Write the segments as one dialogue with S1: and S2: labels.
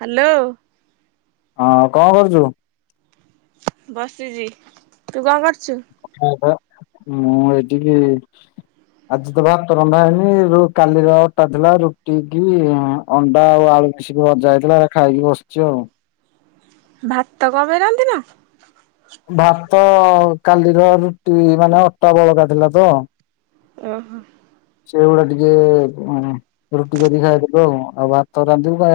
S1: Hello.
S2: ହଁ କଣ କରୁଚୁ?
S1: ବସିଚି ତୁ କଣ କରୁଚୁ?
S2: ମୁଁ ପା ମୁଁ ଏଠିକି ଆଜି ତ ଭାତ ରନ୍ଧା ହେଇନି କାଲିର ଅଟା ଥିଲା ରୁଟି କିି ଅଣ୍ଡା ଆଉ ଆଳୁ କିଛିିକି ଭଜା ହେଇଥିଲା ଖାଇକି ବସିଚି ଆଉ।
S1: ଭାତ କଣ ପାଇଁ ରାନ୍ଧି ନା?
S2: ଭାତ କାଲିର ରୁଟି ମାନେ ଅଟା ବଳକା ଥିଲା ତ
S1: ଓହୋ।
S2: ସେଗୁଡା ଟିକେ ରୁଟି କରିକି ଖାଇଦେଲୁ ଆଉ ଭାତ ରାନ୍ଧିବୁ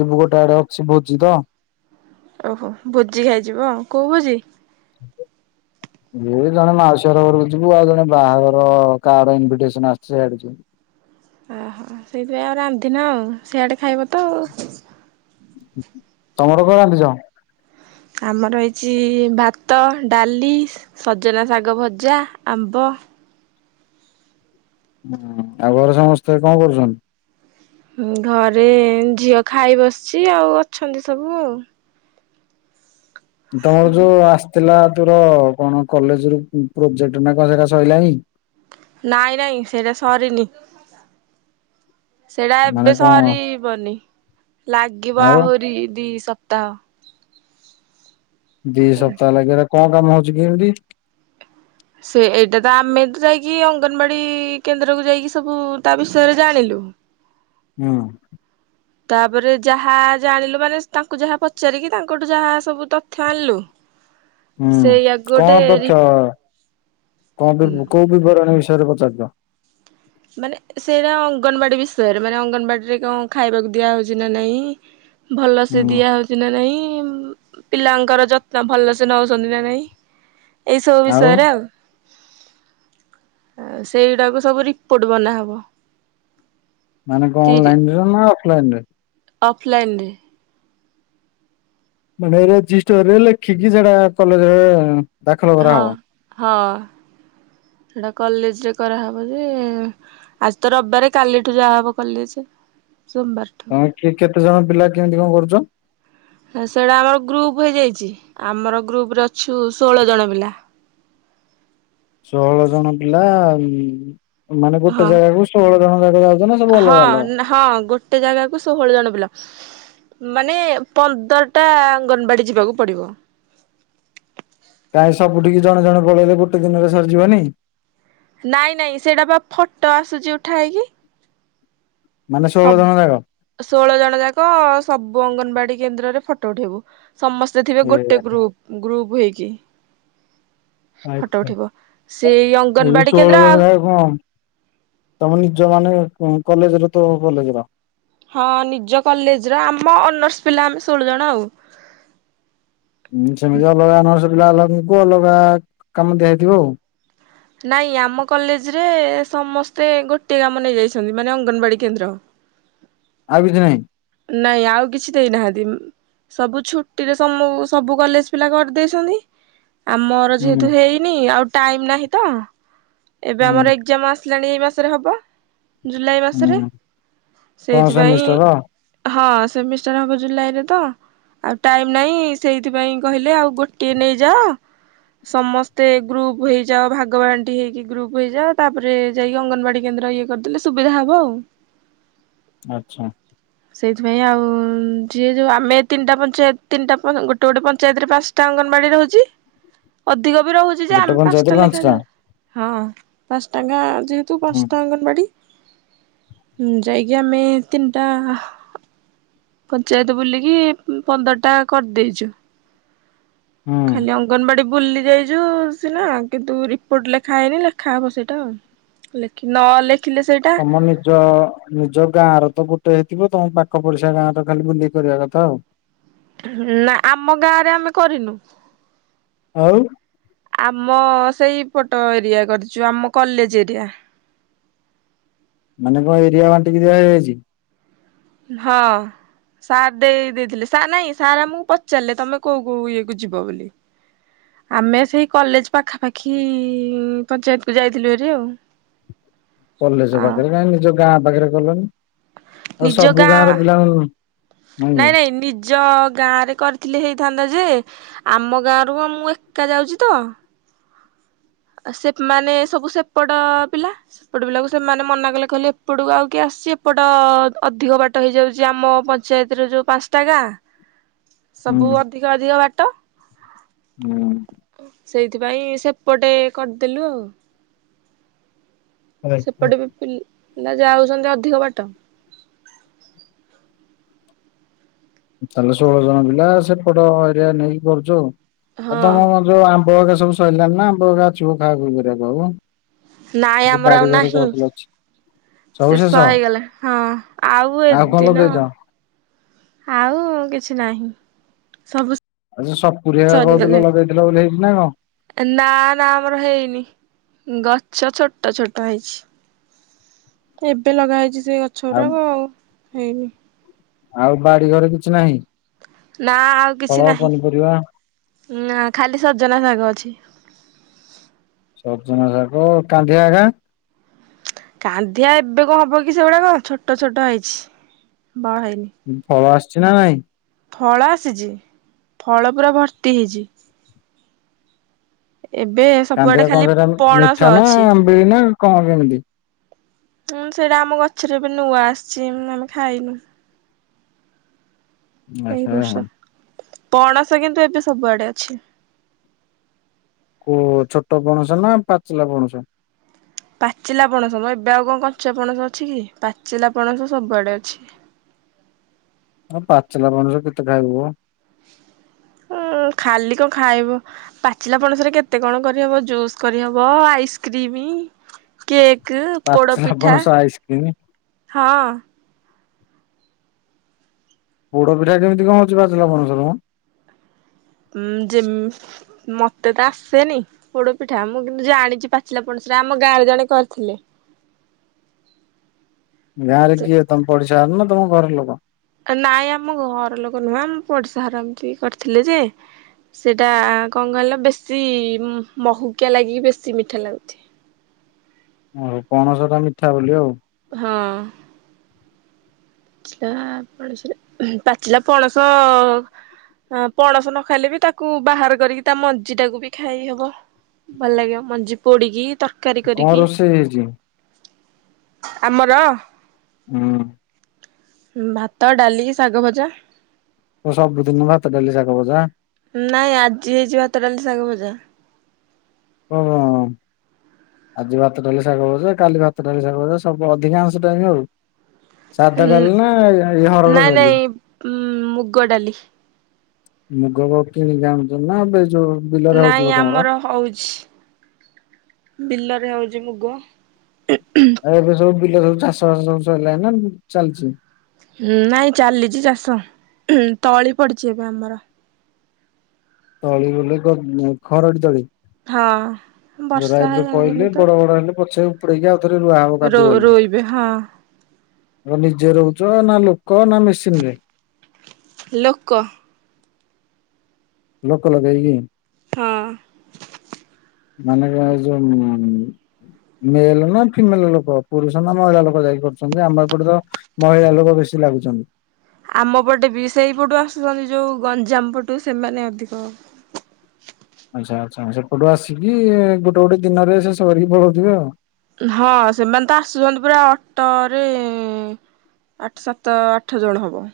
S2: ଯିବୁ ଗୋଟେ ଆଡେ ଅଛି ଭୋଜି ତ
S1: ଓହୋ ଭୋଜି ଖାଇଯିବ କୋଉ ଭୋଜି?
S2: ଏ ଜଣେ ମାଉସୀ ଘର ଘରକୁ ଯିବୁ ଆଉ ଜଣେ ବାହାଘର କା ର ଇନଭିଟେସନ୍ ଆସିଛି ସେଆଡ଼େ ଯିବୁ।
S1: ହଁ ସେଇଥିପାଇଁ ଆଉ ରାନ୍ଧିନ ଆଉ ସିଆଡ଼େ ଖାଇବ ତ ଆଉ।
S2: ତମର କଣ ରାନ୍ଧିଛ?
S1: ଆମର ହେଇଛି ଭାତ ଡାଲି ସଜନା ଶାଗ ଭଜା ଆମ୍ବ।
S2: ହୁଁ ଆଉ ଘରେ ସମସ୍ତେ କଣ କରୁଛନ୍ତି?
S1: ଘରେ ଝିଅ ଖାଇ ବସିଛି ଆଉ ଅଛନ୍ତି ସବୁ ଆଉ।
S2: ତମର ଯୋଉ ଆସିଥିଲା ତୋର କଣ କଲେଜ ରୁ ପ୍ରୋଜେକ୍ଟ୍ ନା କଣ ସେରା ସରିଲାଣିି?
S1: ନାଇଁ ନାଇଁ ସେଇଟା ସରିନି। ସେଇଟା
S2: ମାନେ
S1: ଏବେ
S2: କଣ
S1: ସରିବନି ଲାଗିବ
S2: ଆଉ
S1: ଆହୁରି ଦି ସ ତ
S2: ଦି ସପ୍ତାହ ଲାଗିବ ହେଟା କଣ କାମ ହଉଛି କି ଏମିତି?
S1: ସେ ଏଇଟା ତ ଆମେ ତ ଯାଇକି ଅଙ୍ଗନବାଡି କେନ୍ଦ୍ରକୁ ଯାଇକି ସବୁ ତା ବିଷୟରେ ଜାଣିଲୁ।
S2: ହୁଁ।
S1: ତାପରେ ଯାହା ଜାଣିଲୁ ମାନେ ତାଙ୍କୁ ଯାହା ପଚାରିକି ତାଙ୍କଠୁ ଯାହା ସବୁ ତଥ୍ୟ ଆଣିଲୁ।
S2: ହୁଁ
S1: ସେଇଆକୁ ଗୋଟେ
S2: କଣ
S1: ରି
S2: ତଥ୍ୟ? କଣ ବି କୋଉ ବିବରଣୀ ବିଷୟରେ ପଚାରଛ?
S1: ମାନେ ସେଇଟା ଅଙ୍ଗନବାଡ଼ି ବିଷୟରେ ମାନେ ଅଙ୍ଗନବାଡ଼ିରେ କଣ ଖାଇବାକୁ ଦିଆହେଉଛି ନା ନାହିଁ ଭଲ ସେେ
S2: ହୁଁ
S1: ଦିଆ ହଉଛି ନା ନାଇଁ ପିଲାଙ୍କର ଯତ୍ନ ଭଲ ସେ ନଉଛନ୍ତି ନା ନାଇଁ ଏଇ ସବୁ ବିଷୟରେ ଆଉ ଆଉ ସେଇଗୁଡାକୁ ସବୁ ରି ରିପୋର୍ଟ ବନାହବ।
S2: ମାନେକ ଅନ୍ଲାଇନ ରେ ନା ଅଫ୍ଲାଇନ ରେ?
S1: ଅଫ୍ଲାଇନ୍ରେ
S2: ମାନେ ରେଜିଷ୍ଟୋରେ ଲେଖିକି ସେଟା କଲେଆଉ
S1: ହଁ ହଁ ସେଟା କଲେଜରେ କରାହେବ ଯେ। ଆଜି ତ ରବିବାରେ କାଲିଠୁ ଯାହା ହବ କଲେଜ୍ ସୋମବାରଠୁ।
S2: ତମେ କିଏ କେତେ ଜଣ ପିଲା କେମିତି କଣ କରୁଛ?
S1: ହ ସେଇଟା ଆମର ଗ୍ରୁପ୍ ହେଇଯାଇଛି ଆମର ଗ୍ରୁପ୍ ରେ ଅଛୁ ଷୋହଳ ଜଣ ପିଲା।
S2: ଷୋହଳ ଜଣ ପିଲା ଆଉ ମାନେ ଗୋଟେ
S1: ହଁ
S2: ଜାଗା କ ଷୋହଳ ଜଣ ଯାକ ନା ସବୁ
S1: ହଁ
S2: ଅଲଗା ଅଲଗା?
S1: ହଁ ଗୋଟେ ଜାଗାକୁ ଷୋହଳ ଜଣ ପିଲା। ମାନେ ପନ୍ଦରଟା ଅଙ୍ଗନବାଡ଼ି ଯିବାକୁ ପଡ଼ିବ।
S2: କାଇଁ ସବୁିଠିକି ଜଣେ ଜଣ ପଳେଇଲେ ଗୋଟେ ଦିନରେ ସରିଯିବନି?
S1: ନାଇଁ ନାଇଁ ସେଇଟା ପା ଫଟୋ ଆସୁଛି ଉଠା ହେଇକି।
S2: ମାନେ ଷୋହଳ ଜଣ ଯାକ
S1: ଷୋଳ ଜଣ ଯାକ ସବୁ ଅଙ୍ଗନବାଡି କେନ୍ଦ୍ରରେ ଫଟୋ ଉଠେଇବୁ। ସମସ୍ତେ ଥିବେ
S2: ଏ
S1: ଗୋଟେ ଗ୍ରୁପ୍ ଗ୍ରୁପ୍ ହେଇକି। ଫଟୋ
S2: ଆଚ୍ଛା।
S1: ଉଠିବ ସେଇ
S2: ଏଇ
S1: ଅଙ୍ଗନବାଡ଼ି କେନ୍ଦ୍ର ଆଉ।
S2: [unintelligible] ତମେ ନିଜ ମାନେ କଲେଜ୍ ର ତ କଲେଜ୍ ର
S1: ହଁ ନିଜ କଲେଜ୍ର ଆମ ଅନର୍ସ ପିଲା ଆମେ ଷୋଳ ଜଣ ଆଉ।
S2: ହୁଁ ସେମିତି ଅଲଗା ଅନର୍ସ ପିଲା ଅଲଗାଙ୍କୁ ଅଲଗା କାମ ଦିଆଯଇଥିବ ଆଉ।
S1: ନାଇଁ ଆମ କଲେଜରେ ସମସ୍ତେ ଗୋଟିଏ କାମ ନେଇଯାଇଛନ୍ତି ମାନେ ଅଙ୍ଗନବାଡ଼ି କେନ୍ଦ୍ର।
S2: ଆଉ କିଛି ନାହିଁ।
S1: ନାଇଁ ଆଉ କିଛି ଦେଇନାହାନ୍ତି। ସବୁ ଛୁଟିରେ ସମୁ- ସବୁ କଲେଜ୍ ପିଲା କରିଦେଇଛନ୍ତି। ଆମର
S2: ହୁଁ
S1: ଯେହେତୁ ହେଇନି ଆଉ ଟାଇମ୍ ନାହିଁ ତ ଏବେ
S2: ହୁଁ
S1: ଆମର ଏଜାମ ଆ ଆସିଲାଣି ଏଇ ମାସରେ ହେବ ଜୁଲାଇ ମାସରେ
S2: ହୁଁ କଣ
S1: ସେଇଥିପାଇଁ
S2: ସେମିଷ୍ଟର
S1: ହଁ ସେମିଷ୍ଟାର ହବ ଜୁଲାଇ ରେ ତ। ଆଉ ଟାଇମ୍ ନାହିଁ ସେଇଥିପାଇଁ କହିଲେ ଆଉ ଗୋଟିଏ ନେଇଯାଅ। ସମସ୍ତେ ଗ୍ରୁପ୍ ହେଇଯାଅ ଭାଗବାଣ୍ଟି ହେଇକି ଗ୍ରୁପ୍ ହେଇଯାଅ ତାପରେ ଯାଇକି ଅଙ୍ଗନବାଡି କେନ୍ଦ୍ର ଇଏ କରିଦେଲେ ସୁବିଧା ହବ ଆଉ।
S2: ଆଚ୍ଛା।
S1: ସେଇଥିପାଇଁ ଆଉ ଯିଏ ଯୋଉ ଆମେ ତିନିଟା ପଞ୍ଚାୟତ ତିନିଟା ଗୋଟେ ଗୋଟେ ପଞ୍ଚାୟତରେ ପାଞ୍ଚ ଟା ଅଙ୍ଗନବାଡି ରହୁଛି ଅଧିକ ବି ରହୁଛି ଯେ
S2: ଗୋଟେ
S1: ଆମେ
S2: ପଞ୍ଚାୟତରେ
S1: ପାଞ୍ଚଟା ଲେଖା ଯା ହଁ ପାଞ୍ଚ ଟାଙ୍କା ଯେହେତୁ
S2: ହୁଁ
S1: ପାଞ୍ଚଟା ଅଙ୍ଗନବାଡି। ହୁଁ ଯାଇକି ଆମେ ତିନିଟା ପଞ୍ଚାୟତ ବୁଲିକି ପନ୍ଦର ଟା କରିଦେଇଚୁ
S2: ହୁଁ।
S1: ଖାଲି ଅ ଅଙ୍ଗନବାଡି ବୁଲି ଯାଇଚୁ ସିନା କିନ୍ତୁ ରିପୋର୍ଟ ଲେଖା ହେଇନି ଲେଖା ହବ ସେଇଟାଉ। ଲେଖି ନଲେଖ
S2: ତମ ନିଜ ନିଜ ଗାଁ ର ତ ଗୋଟେ ହେଇଥିବ ତମ ପାଖ ପଡିଶା ଗାଁ ର ଖାଲି ବୁଲିକି କରିବା କଥା ଆଉ।
S1: ନାଁ ଆମ ଗାଁରେ ଆମେ କରିନୁ।
S2: ଆଉ?
S1: ଆମ ସେଇ ପଟ ଏରିଆ କରିଚୁ ଆମ କଲେଜ ଏରିଆ।
S2: ମାନେ କଣ ଏରିଆ ବାଣ୍ଟିକି ଦିଆ ଯାଇଛି।
S1: ହଁ। ସାର୍ ଦେଇ ଦେଇଥିଲେ ସାର୍ ନାଇଁ ସାର୍ ଆମକୁ ପଚାରିଲେ ତମେ କୋଉ କୋଉ ଇଏ କୁ ଯିବ ବୋଲି। ଆମେ ସେଇ କଲେଜ ପାଖାପାଖି ପଞ୍ଚାୟତକୁ ଯାଇଥିଲୁ ହେରି ଆଉ।
S2: [inaudible] କଲେଜ
S1: ଆଉ
S2: ପାଖରେ କାହିଁ ନିଜ ଗାଁ ପାଖରେ କଲନି ଆଉ ସବୁ ଗାଁ ର ପିଲାମାନେ
S1: ନାଇଁ ନାଇଁ ନିଜ ଗାଁ ରେ କରିଥିଲି ହେଇଥାନ୍ତା ଯେ ଆମ ଗାଁରୁ ମୁଁ ଏକା ଯାଉଚି ତ। ସେ ମାନେ ସବୁ ସେପଟ ପିଲା। ସେପଟ ପିଲାକୁ ସେମାନେ ମନା କଲେ କହିଲେ ଏପଟକୁ ଆଉ କି ଆସୁଚି ଏପଟ ଅଧିକ ବାଟ ହେଇଯାଉଛି ଆମ ପ ଞ୍ଚାୟତରୁ ଯୋଉ ପାଞ୍ଚଟା ଗାଁ ସବୁ
S2: ହୁଁ।
S1: ଅଧିକ ଅଧିକ ବାଟ।
S2: ହୁଁ।
S1: ସେଇଥିପାଇଁ ସେପଟେ କରିଦେଲୁ ଆଉ।
S2: ଆଜ୍ଞା।
S1: ସେପଟେ ବି ପିଲ ପିଲା ଯାଉଛନ୍ତି ଅଧିକ ବାଟ।
S2: ତାହେଲେ ଷୋହଳ ଜଣ ପିଲା ସେପଟ ଏରିଆ ନେଇକି କରୁଛ ଆଉ
S1: ହଁ
S2: ତମ ଯୋଉ ଆମ୍ବ ଏକା ସବୁ ସରିଲାଣି ନା ଆମ୍ବ ଏକା ଅଛି ବୋ ଖା ଖୁଇ କରି ବାକୁ।
S1: ନାଇଁ ଆମର ଆଉ ନାହିଁ।
S2: ଅଛି
S1: ଶେଷ ହେଇଗଲା ହଁ ଆଉ
S2: କଣ
S1: ଏଦିନ
S2: ଲଗେଇଛ?
S1: ଆଉ କିଛି ନାହିଁ ସବୁ
S2: ଆଉ ସେ ସପୁରୀ ଏରା କହୁଥିଲ ଲଗେଇଥିଲ ବୋଲି ହେଇଛି ନା କଣ?
S1: ନାଁ ନାଁ ଆମର ହେଇନି ଗଛ ଛୋଟ ଛୋଟ ହେଇଛି। ଏବେ ଲଗା ହେଇଛି ସେଇ ଗଛ ଗୁରାକ ଆଉ ହେଇନି।
S2: ଆଉ ବାଡି ଘରେ କିଛି ନାହିଁ?
S1: ନାଁ ଆଉ
S2: ଫଳ
S1: କିଛି ନାହିଁ
S2: ପନିପରିବା
S1: ନା ଖାଲି ସଜନା ଶାଗ ଅଛି।
S2: ସଜନା ଶାଗ କାନ୍ଧିଆ ଗା?
S1: କାନ୍ଧିଆ ଏବେ କଣ ହବ କି ସେଗୁଡାକ ଛୋଟ ଛୋଟ ହେଇଛି ବଡ ହେଇନି।
S2: ଫଳ ଆସିଛି ନା ନାଇଁ?
S1: ଫଳ ଆସିଛି ଫଳ ପୁରା ଭର୍ତ୍ତି ହେଇଚି। ଏବେ
S2: କାନ୍ଦିଆ
S1: ସବୁଆଡେ ଖାଲି
S2: କଣ ସେଟା
S1: ପଣସ
S2: ମିଠା ନା
S1: ଅଛି
S2: ଆମ୍ବିଳି ନାଁ କଣ କେମିତି?
S1: ହଁ ସେଇଟା ଆମ ଗଛରେ ଏବେ ନୂଆ ଆସିଛି ଆମେ ଖାଇନୁ। ଏଇ
S2: ଆଚ୍ଛା
S1: ବର୍ଷ ପଣସ କିନ୍ତୁ ଏବେ ସବୁଆଡେ ଅଛି।
S2: କୁ ଛୋଟ ପଣସ ନା ପାଚିଲା ପଣସ?
S1: ପାଚିଲା ପଣସ ମୋ ଏବେ ଆଉ କଣ କଞ୍ଚା ପଣସ ଅଛି କି? ପାଚିଲା ପଣସ ସବୁଆଡ଼େ ଅଛି।
S2: ଆଉ ପାଚିଲା ପଣସ କେତେ ଖାଇବ? ହ
S1: ଉଁ ଖାଲି କଣ ଖାଇବ? ପାଚିଲା ପଣସରେ କେତେ କଣ କରିହବ ଜୁସ୍ କରିହବ ଆଇସ୍କ୍ରିମ। କେକ୍, ପୋଡ
S2: ପାଚିଲା
S1: ପିଠା,
S2: ପଣସ ଆଇସ୍କ୍ରିମ।
S1: ହଁ।
S2: ପୋଡ ପିଠା କେମିତି କଣ ହଉଛି ପାଚିଲା ପଣସ ରେ ମ?
S1: ଉ ଯେମ ମତେ ତ ଆସେନି। ପୋଡ ପିଠା ମୁଁ କିନ୍ତୁ ଜାଣିଛି ପାଚିଲା ପଣସରେ ଆମ ଗାଁରେ ଜଣେ କରିଥିଲେ।
S2: ଗାଁ ରେ
S1: ସେ
S2: କିଏ ତମ ପଡିଶାର ନା ତମ ଘର ଲୋକ?
S1: ନାଇଁ ଆମ ଘର ଲୋକ ନୁହେଁ ଆମ ପଡିଶା ହର ଏମତି କରିଥିଲେ ଯେ। ସେଇଟା କ ଣ କହିଲ ବେଶୀ ମହୁକିଆ ଲାଗିକି ବେଶୀ ମିଠା ଲାଗୁଛି।
S2: ଓହୋ ପଣସ ଟା ମିଠା ବୋଲି ଆଉ।
S1: ହଁ। ପାଚିଲା ପଣସରେ ପାଚିଲା ପଣସ। ଆ ପଣସ ନ ଖାଇଲେ ବି ତାକୁ ବାହାର କରିକି ତା ମଞ୍ଜି ଟାକୁ ବି ଖାଇ ହବ। ଭଲ ଲାଗିବ ମଞ୍ଜି ପୋଡିକି ତର ତରକାରି
S2: କଣ
S1: କରିକି।
S2: ରୋଷେଇ ହେଇଛି?
S1: ଆମର
S2: ହୁଁ।
S1: ଭାତ, ଡାଲି, ଶାଗ ଭଜା।
S2: କ ସବୁ ଦିନ ଭାତ, ଡଲି, ସାଗ ଭଜା?
S1: ନାଇଁ ଆଜି ହେଇଚି ଭାତ, ଡାଲି, ଶାଗ ଭଜା।
S2: ଓ ହଁ। ଆଜି ଭାତ, ଡାଲି, ଶାଗ ଭଜା କାଲି ଭାତ, ଡାଲି, ଶାଗ ଭଜା ସବୁ ଅଧିକାଂଶ ଟାଇମ ଆଉ। ସାଧା ଡାଲି ନା ହରଡ ଡଲି?
S1: ଉଁ ମୁଗ ଡାଲି।
S2: ମୁଗ ଗ କିଣି ଆଣୁଛନ୍ତି ନା, ଏବେ ଯୋଉ ବିଲରେ ହଉଥିବ
S1: ନାଇଁ
S2: ତମର?
S1: ଆମର ହଉଛି। ବିଲରେ ହଉଛି ମୁଗ ଉଁ ହୁଁ।
S2: ଆଉ ଏବେ ସବୁ ବିଲ ସବୁ ଚାଷ ବାସ ସବୁ ସରିଲାଣି ନା ଚାଲିଛି?
S1: ହୁଁ ନାଇଁ ଚାଲିଛି ଚାଷ, ହୁଁ ତଳି ପଡିଛି ଏବେ ଆମର।
S2: ତଳି ବୋଲି କଣ ଖରଡ଼ି ତଳି?
S1: ହଁ ବର୍ଷା
S2: ରାଇବରେ ପଇଲି
S1: ହେଇନି ତ।
S2: ବଡ ବଡ ହେଲେ ପଛେ ଉପୁଡେଇକି ଆଉଥରେ ରୁଆ ହବ
S1: ରୋ
S2: କାଦୁଅ ହେଇକି।
S1: ରୋଇବେ ହଁ।
S2: ଆ ନିଜେ ରଉଚ ନା, ଲୋକ ନା, ମେସିନ ରେ?
S1: ଲୋକ।
S2: ଲୋକ ଲଗେଇକି?
S1: ହଁ।
S2: ମାନେକା ଯୋଉ ମେଲ ନା ଫିମେଲ ଲୋକ ପୁରୁଷ ନା ମହିଳା ଲୋକ ଯାଇକି କରୁଛନ୍ତି? ଆମ ଏପଟେ ତ ମହିଳା ଲୋକ ବେଶୀ ଲାଗୁଛନ୍ତି।
S1: ଆମ ପଟେ ବି ସେଇପଟୁ ଆସୁଛନ୍ତି ଯୋଉ ଗଞ୍ଜାମ ପଟୁ ସେମାନେ ଅଧିକ।
S2: ଆଚ୍ଛା ଆଚ୍ଛା ସେପଟୁ ଆସିକି ଗୋଟେ ଗୋଟେ ଦିନରେ ସେ ସରିକି ପଳଉଥିବେ ଆଉ।
S1: ହଁ, ସେମାନେ ତ ଆସୁଛନ୍ତି ପୁରା ଅଟୋରେ। ଆଠ, ସାତ, ଆଠ ଜଣ ହବ।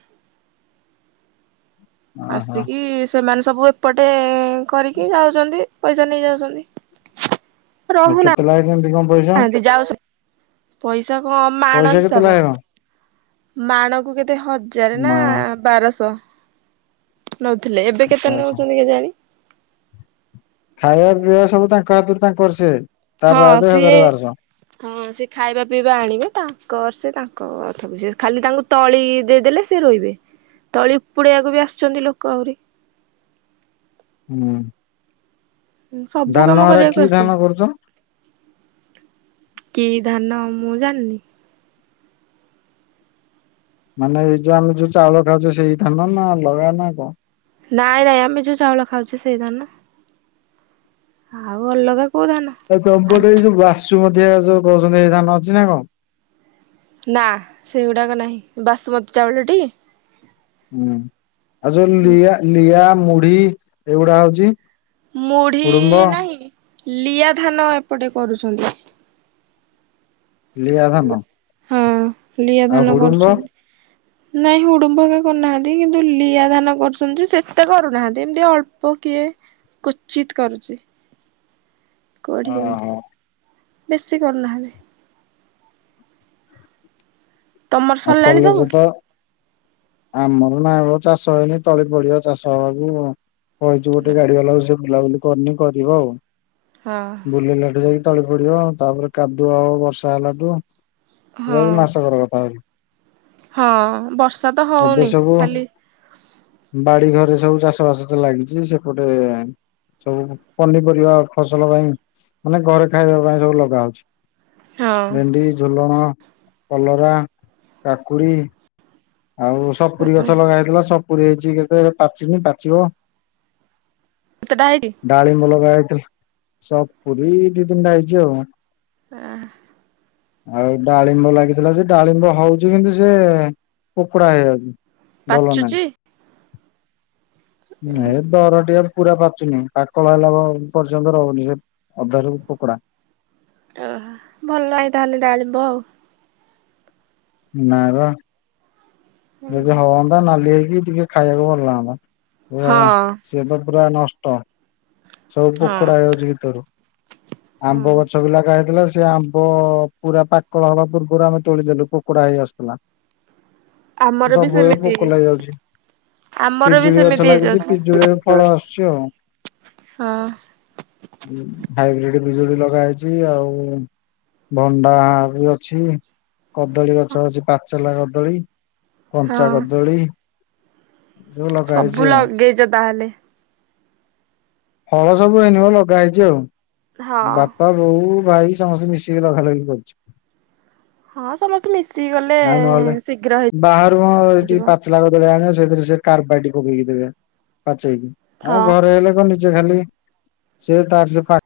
S2: ଓହୋ
S1: ଆସିକି ସେମାନେ ସବୁ ଏପଟେ କରିକି ଯାଉଚନ୍ତି। ପଇସା ନେଇ ଯାଉଚନ୍ତି।
S2: [unintelligible]
S1: ଅ ଯାଉ ପଇସା କମ୍ ମାଣ
S2: ପଇସା କେତେ
S1: ହିସାବ।
S2: ଲାଖେ କଣ?
S1: ମାଣକୁ କେତେ ହଜାରେ ନା
S2: ମା
S1: ବାରଶହ ନଉଥିଲେ ଏବେ
S2: ଆଚ୍ଛା
S1: କେତେ
S2: ଆଚ୍ଛା।
S1: ନଉଚନ୍ତି କେଜାଣି।
S2: ଖାଇବା ପିଇବା ସବୁ ତାଙ୍କ ହାତରୁ ତାଙ୍କର ସେ। ତା
S1: ହଁ,
S2: ବାଦେ
S1: ସିଏ
S2: ହଜାର ବାରଶହ
S1: ହ ହଁ, ସେ ଖାଇବା ପିଇବା ଆଣିବେ ତାଙ୍କର ସେ ତାଙ୍କ କଥା ବୁଝିବେ। ଖାଲି ତାଙ୍କୁ ତଳି-ଇ-ଇ ଦେଇଦେଲେ ସେ ରୋଇବେ। ତଳି ଉପୁଡେଇବାକୁ ବି ଆସୁଛନ୍ତି ଲୋକ ଆହୁରି।
S2: ହୁଁ,
S1: ଉ ସବୁ
S2: ଧାନ
S1: କାମ
S2: ହେରା କି
S1: କରିବାକୁ
S2: ଧାନ
S1: ଆସୁଚନ୍ତି।
S2: କରୁଛ?
S1: କି ଧାନ ମୁଁ ଜାଣିନି।
S2: ମାନେ ଏଇ ଯୋଉ ଆମେ ଯୋଉ ଚାଉଳ ଖାଉଛେ ସେଇ ଧାନ ନା ଅଲଗା ନା କଣ?
S1: ନାଇଁ ନାଇଁ ଆମେ ଯୋଉ ଚାଉଳ ଖାଉଛେ ସେଇ ଧାନ। ଆଉ ଅଲଗା କୋଉ ଧାନ?
S2: ଆଉ ତମ ପଟେ ଏଇ ଯୋଉ ବାସୁମତିଆ ଯୋଉ କହୁଛନ୍ତି ଏଇ ଧାନ ଅଛି ନା କଣ?
S1: ନା, ସେଇଗୁଡ଼ାକ ନାହିଁ। ବାସୁମତୀ ଚାଉଳଟି?
S2: ହୁଁ, ଆଉ ଯୋଉ ଲିଆ ଲିଆ, ମୁଢି ଏଇଗୁଡା ହଉଛି? ହୁଡୁମ୍ବ
S1: ମୁଢି-ଇ-ଇ ନାହିଁ, ଲିଆ ଧାନ ଏପଟେ କରୁଛନ୍ତି।
S2: ଲିଆ ଧାନ?
S1: ହଁ, ଲିଆ
S2: ଆଉ
S1: ଧାନ
S2: ହୁଡୁମ୍ବ
S1: କରୁଛନ୍ତି। ନାଇଁ ହୁଡୁମ୍ୱ ବି କରୁନାହାନ୍ତି କିନ୍ତୁ ଲିଆ ଧାନ କରୁଛନ୍ତି ସେତେ କରୁନାହାନ୍ତି ଏମିତି ଅଳ୍ପ କିଏ କୁଚିତ୍ କରୁଚି। କୋଢ଼ିଏ
S2: ଓହୋ
S1: ବେଶୀ କରୁନାହାନ୍ତି। ତମର
S2: ଆଉ
S1: ସରିଲାଣି ସବୁ?
S2: କଲେଜ ତ ଆମର ନାଇ ମ ଚାଷ ହେଇନି ତଳି ପଡିବ ଚାଷ ହବାକୁ। କହିଛୁ
S1: ନା
S2: ଗୋଟେ ଗାଡି ବାଲାକୁ ସେ ବୁଲାବୁଲି କରିନି କରିବ ଆଉ।
S1: ହଁ,
S2: ବୁଲିଲାଠୁ ଯାଇକି ତଳି ପଡିବତାପରେ କାଦୁଅ ହବ ବର୍ଷା ହେଲାଠୁ। ଏ ଯାଇ
S1: ହଁ
S2: ମାସକର କଥା ଏଇ।
S1: ହଁ ବ
S2: ଏ ସବୁ ବାଡି ଘରେ ସବୁ ଚାଷ ବାସ ତ ଲାଗିଛି। ସେପଟେ-ଏ-ଏ-ଏ ସବୁ ପନିପରିବା ଫସଲ ପାଇଁ ମାନେ ଘରେ ଖାଇବା ପାଇଁ ସବୁ ଲଗା ହଉଛି।
S1: ହଁ।
S2: ଭେଣ୍ଡ, ଝୁଲଣ, କଲରା, କାକୁଡି ଆଉ ସପୁରୀ ଗଛ ଲଗା ହେଇଥିଲା ସପୁରୀ ହେଇଛି କେତେ ପାଚିନି ପାଚିବ।
S1: କେତେଟା ହେଇ
S2: ଡାଳିମ୍ୱ ଲଗା ହେଇଥିଲା, ସପୁରୀ ଦି ତିନିଟା ହେଇଛି ଆଉ।
S1: ଆ
S2: ଆଉ ଡାଳିମ୍ବ ଲାଗିଥିଲା, ସେ ଡାଳିମ୍ବ ହଉଛି କିନ୍ତୁ ସେ-ଏ-ଏ-ଏ ପୋକୋଡା ହେ ଯାଉ
S1: ପାଚୁଛି?
S2: ନାଇ ଏ ଦରଟିଆ ପୁରା ପାଚୁନି ପାକଳ ହେଲା ପ-ଅ-ଅ ପର୍ଯ୍ୟନ୍ତ ରହୁନି ସେ ଅଧାରୁ ପୋକଡା।
S1: ଓହୋ ଭଲ ନାଇ ତାହେଲେ ଡାଳିବ।
S2: ନାଇ ବା।
S1: ହଁ
S2: ଯଦି ହଅନ୍ତା ନାଲି ହେଇକି ଟିକେ ଖାଇବାକୁ ଭଲ ଲାଗନ୍ତା। ଆ ସେ ତ ପୁରା ନଷ୍ଟ। ସବୁ
S1: ହଁ
S2: ପୋକଡା ହେଇଯାଉଛି ଭିତରୁ।
S1: ହଁ
S2: ଆମ୍ବ ଗଛ ବି ଲଗା ହେଇଥିଲା ସେ ଆମ୍ବ-ଅ-ଅ-ଅ ପୁରା ପାକଳ ହବା ପୂର୍ବରୁ ଆମେ ତୋଳିଦେଲୁ ପୋକଡା ହେଇ ଆସୁଥିଲା।
S1: ଆମର ବି
S2: ସବୁ ଏବେ
S1: ସେମିତି
S2: ପୋକ ଲାଗଯାଉଛି।
S1: ଆମର ବି
S2: ପିଜୁଳି ଗଛ
S1: ସେମିତି
S2: ଲାଗିଛି
S1: ହେଇଯାଉଛି
S2: ପିଜୁଳିରେ ଫଳ ଆସୁଛି ଆଉ।
S1: ହଁ।
S2: ଉଁ ହାଇବ୍ରିଡ୍ ବିଜୁଳି ଲଗା ହେଇଛି ଆଉ ଭଣ୍ଡା ବି ଅଛି କଦଳୀ ଗଛ ଅଛି ପାଚେଲା କଦଳୀ। କଞ୍ଚା
S1: ହଁ।
S2: କଦଳୀ ସବୁ ଲଗା ହେଇଛି ଆଉ।
S1: ଗେଇଚ ତାହେଲେ।
S2: ଫଳ ସବୁ ଏଇନିକା ଲଗା ହେଇଛି ଆଉ।
S1: ହଁ
S2: ବାପା ବୋଉ ଭାଇ ସମସ୍ତେ ମିଶିକି ଲଗା ଲଗି କରୁଛୁ।
S1: ହଁ ସମସ୍ତେ ମିଶିକି ଗଲେ
S2: ନାଇ ନହେଲେ
S1: ଶୀଘ୍ର
S2: ବାହାରୁ ହଁ ଏଇଠି
S1: ହେଇଯିବ
S2: ପା ଚିଲା କଦଳୀ ଆଣିବ ସେଇଥିରେ ସେ କାରବାଇଟି ପକେଇକି ଦେବେ ପାଚେଇକି ଆମ
S1: ହଁ।
S2: ଘରେ ହେଲେ କଣ ନି ଜେ ଖାଲି ସେଇ ତାର ସେ ଫା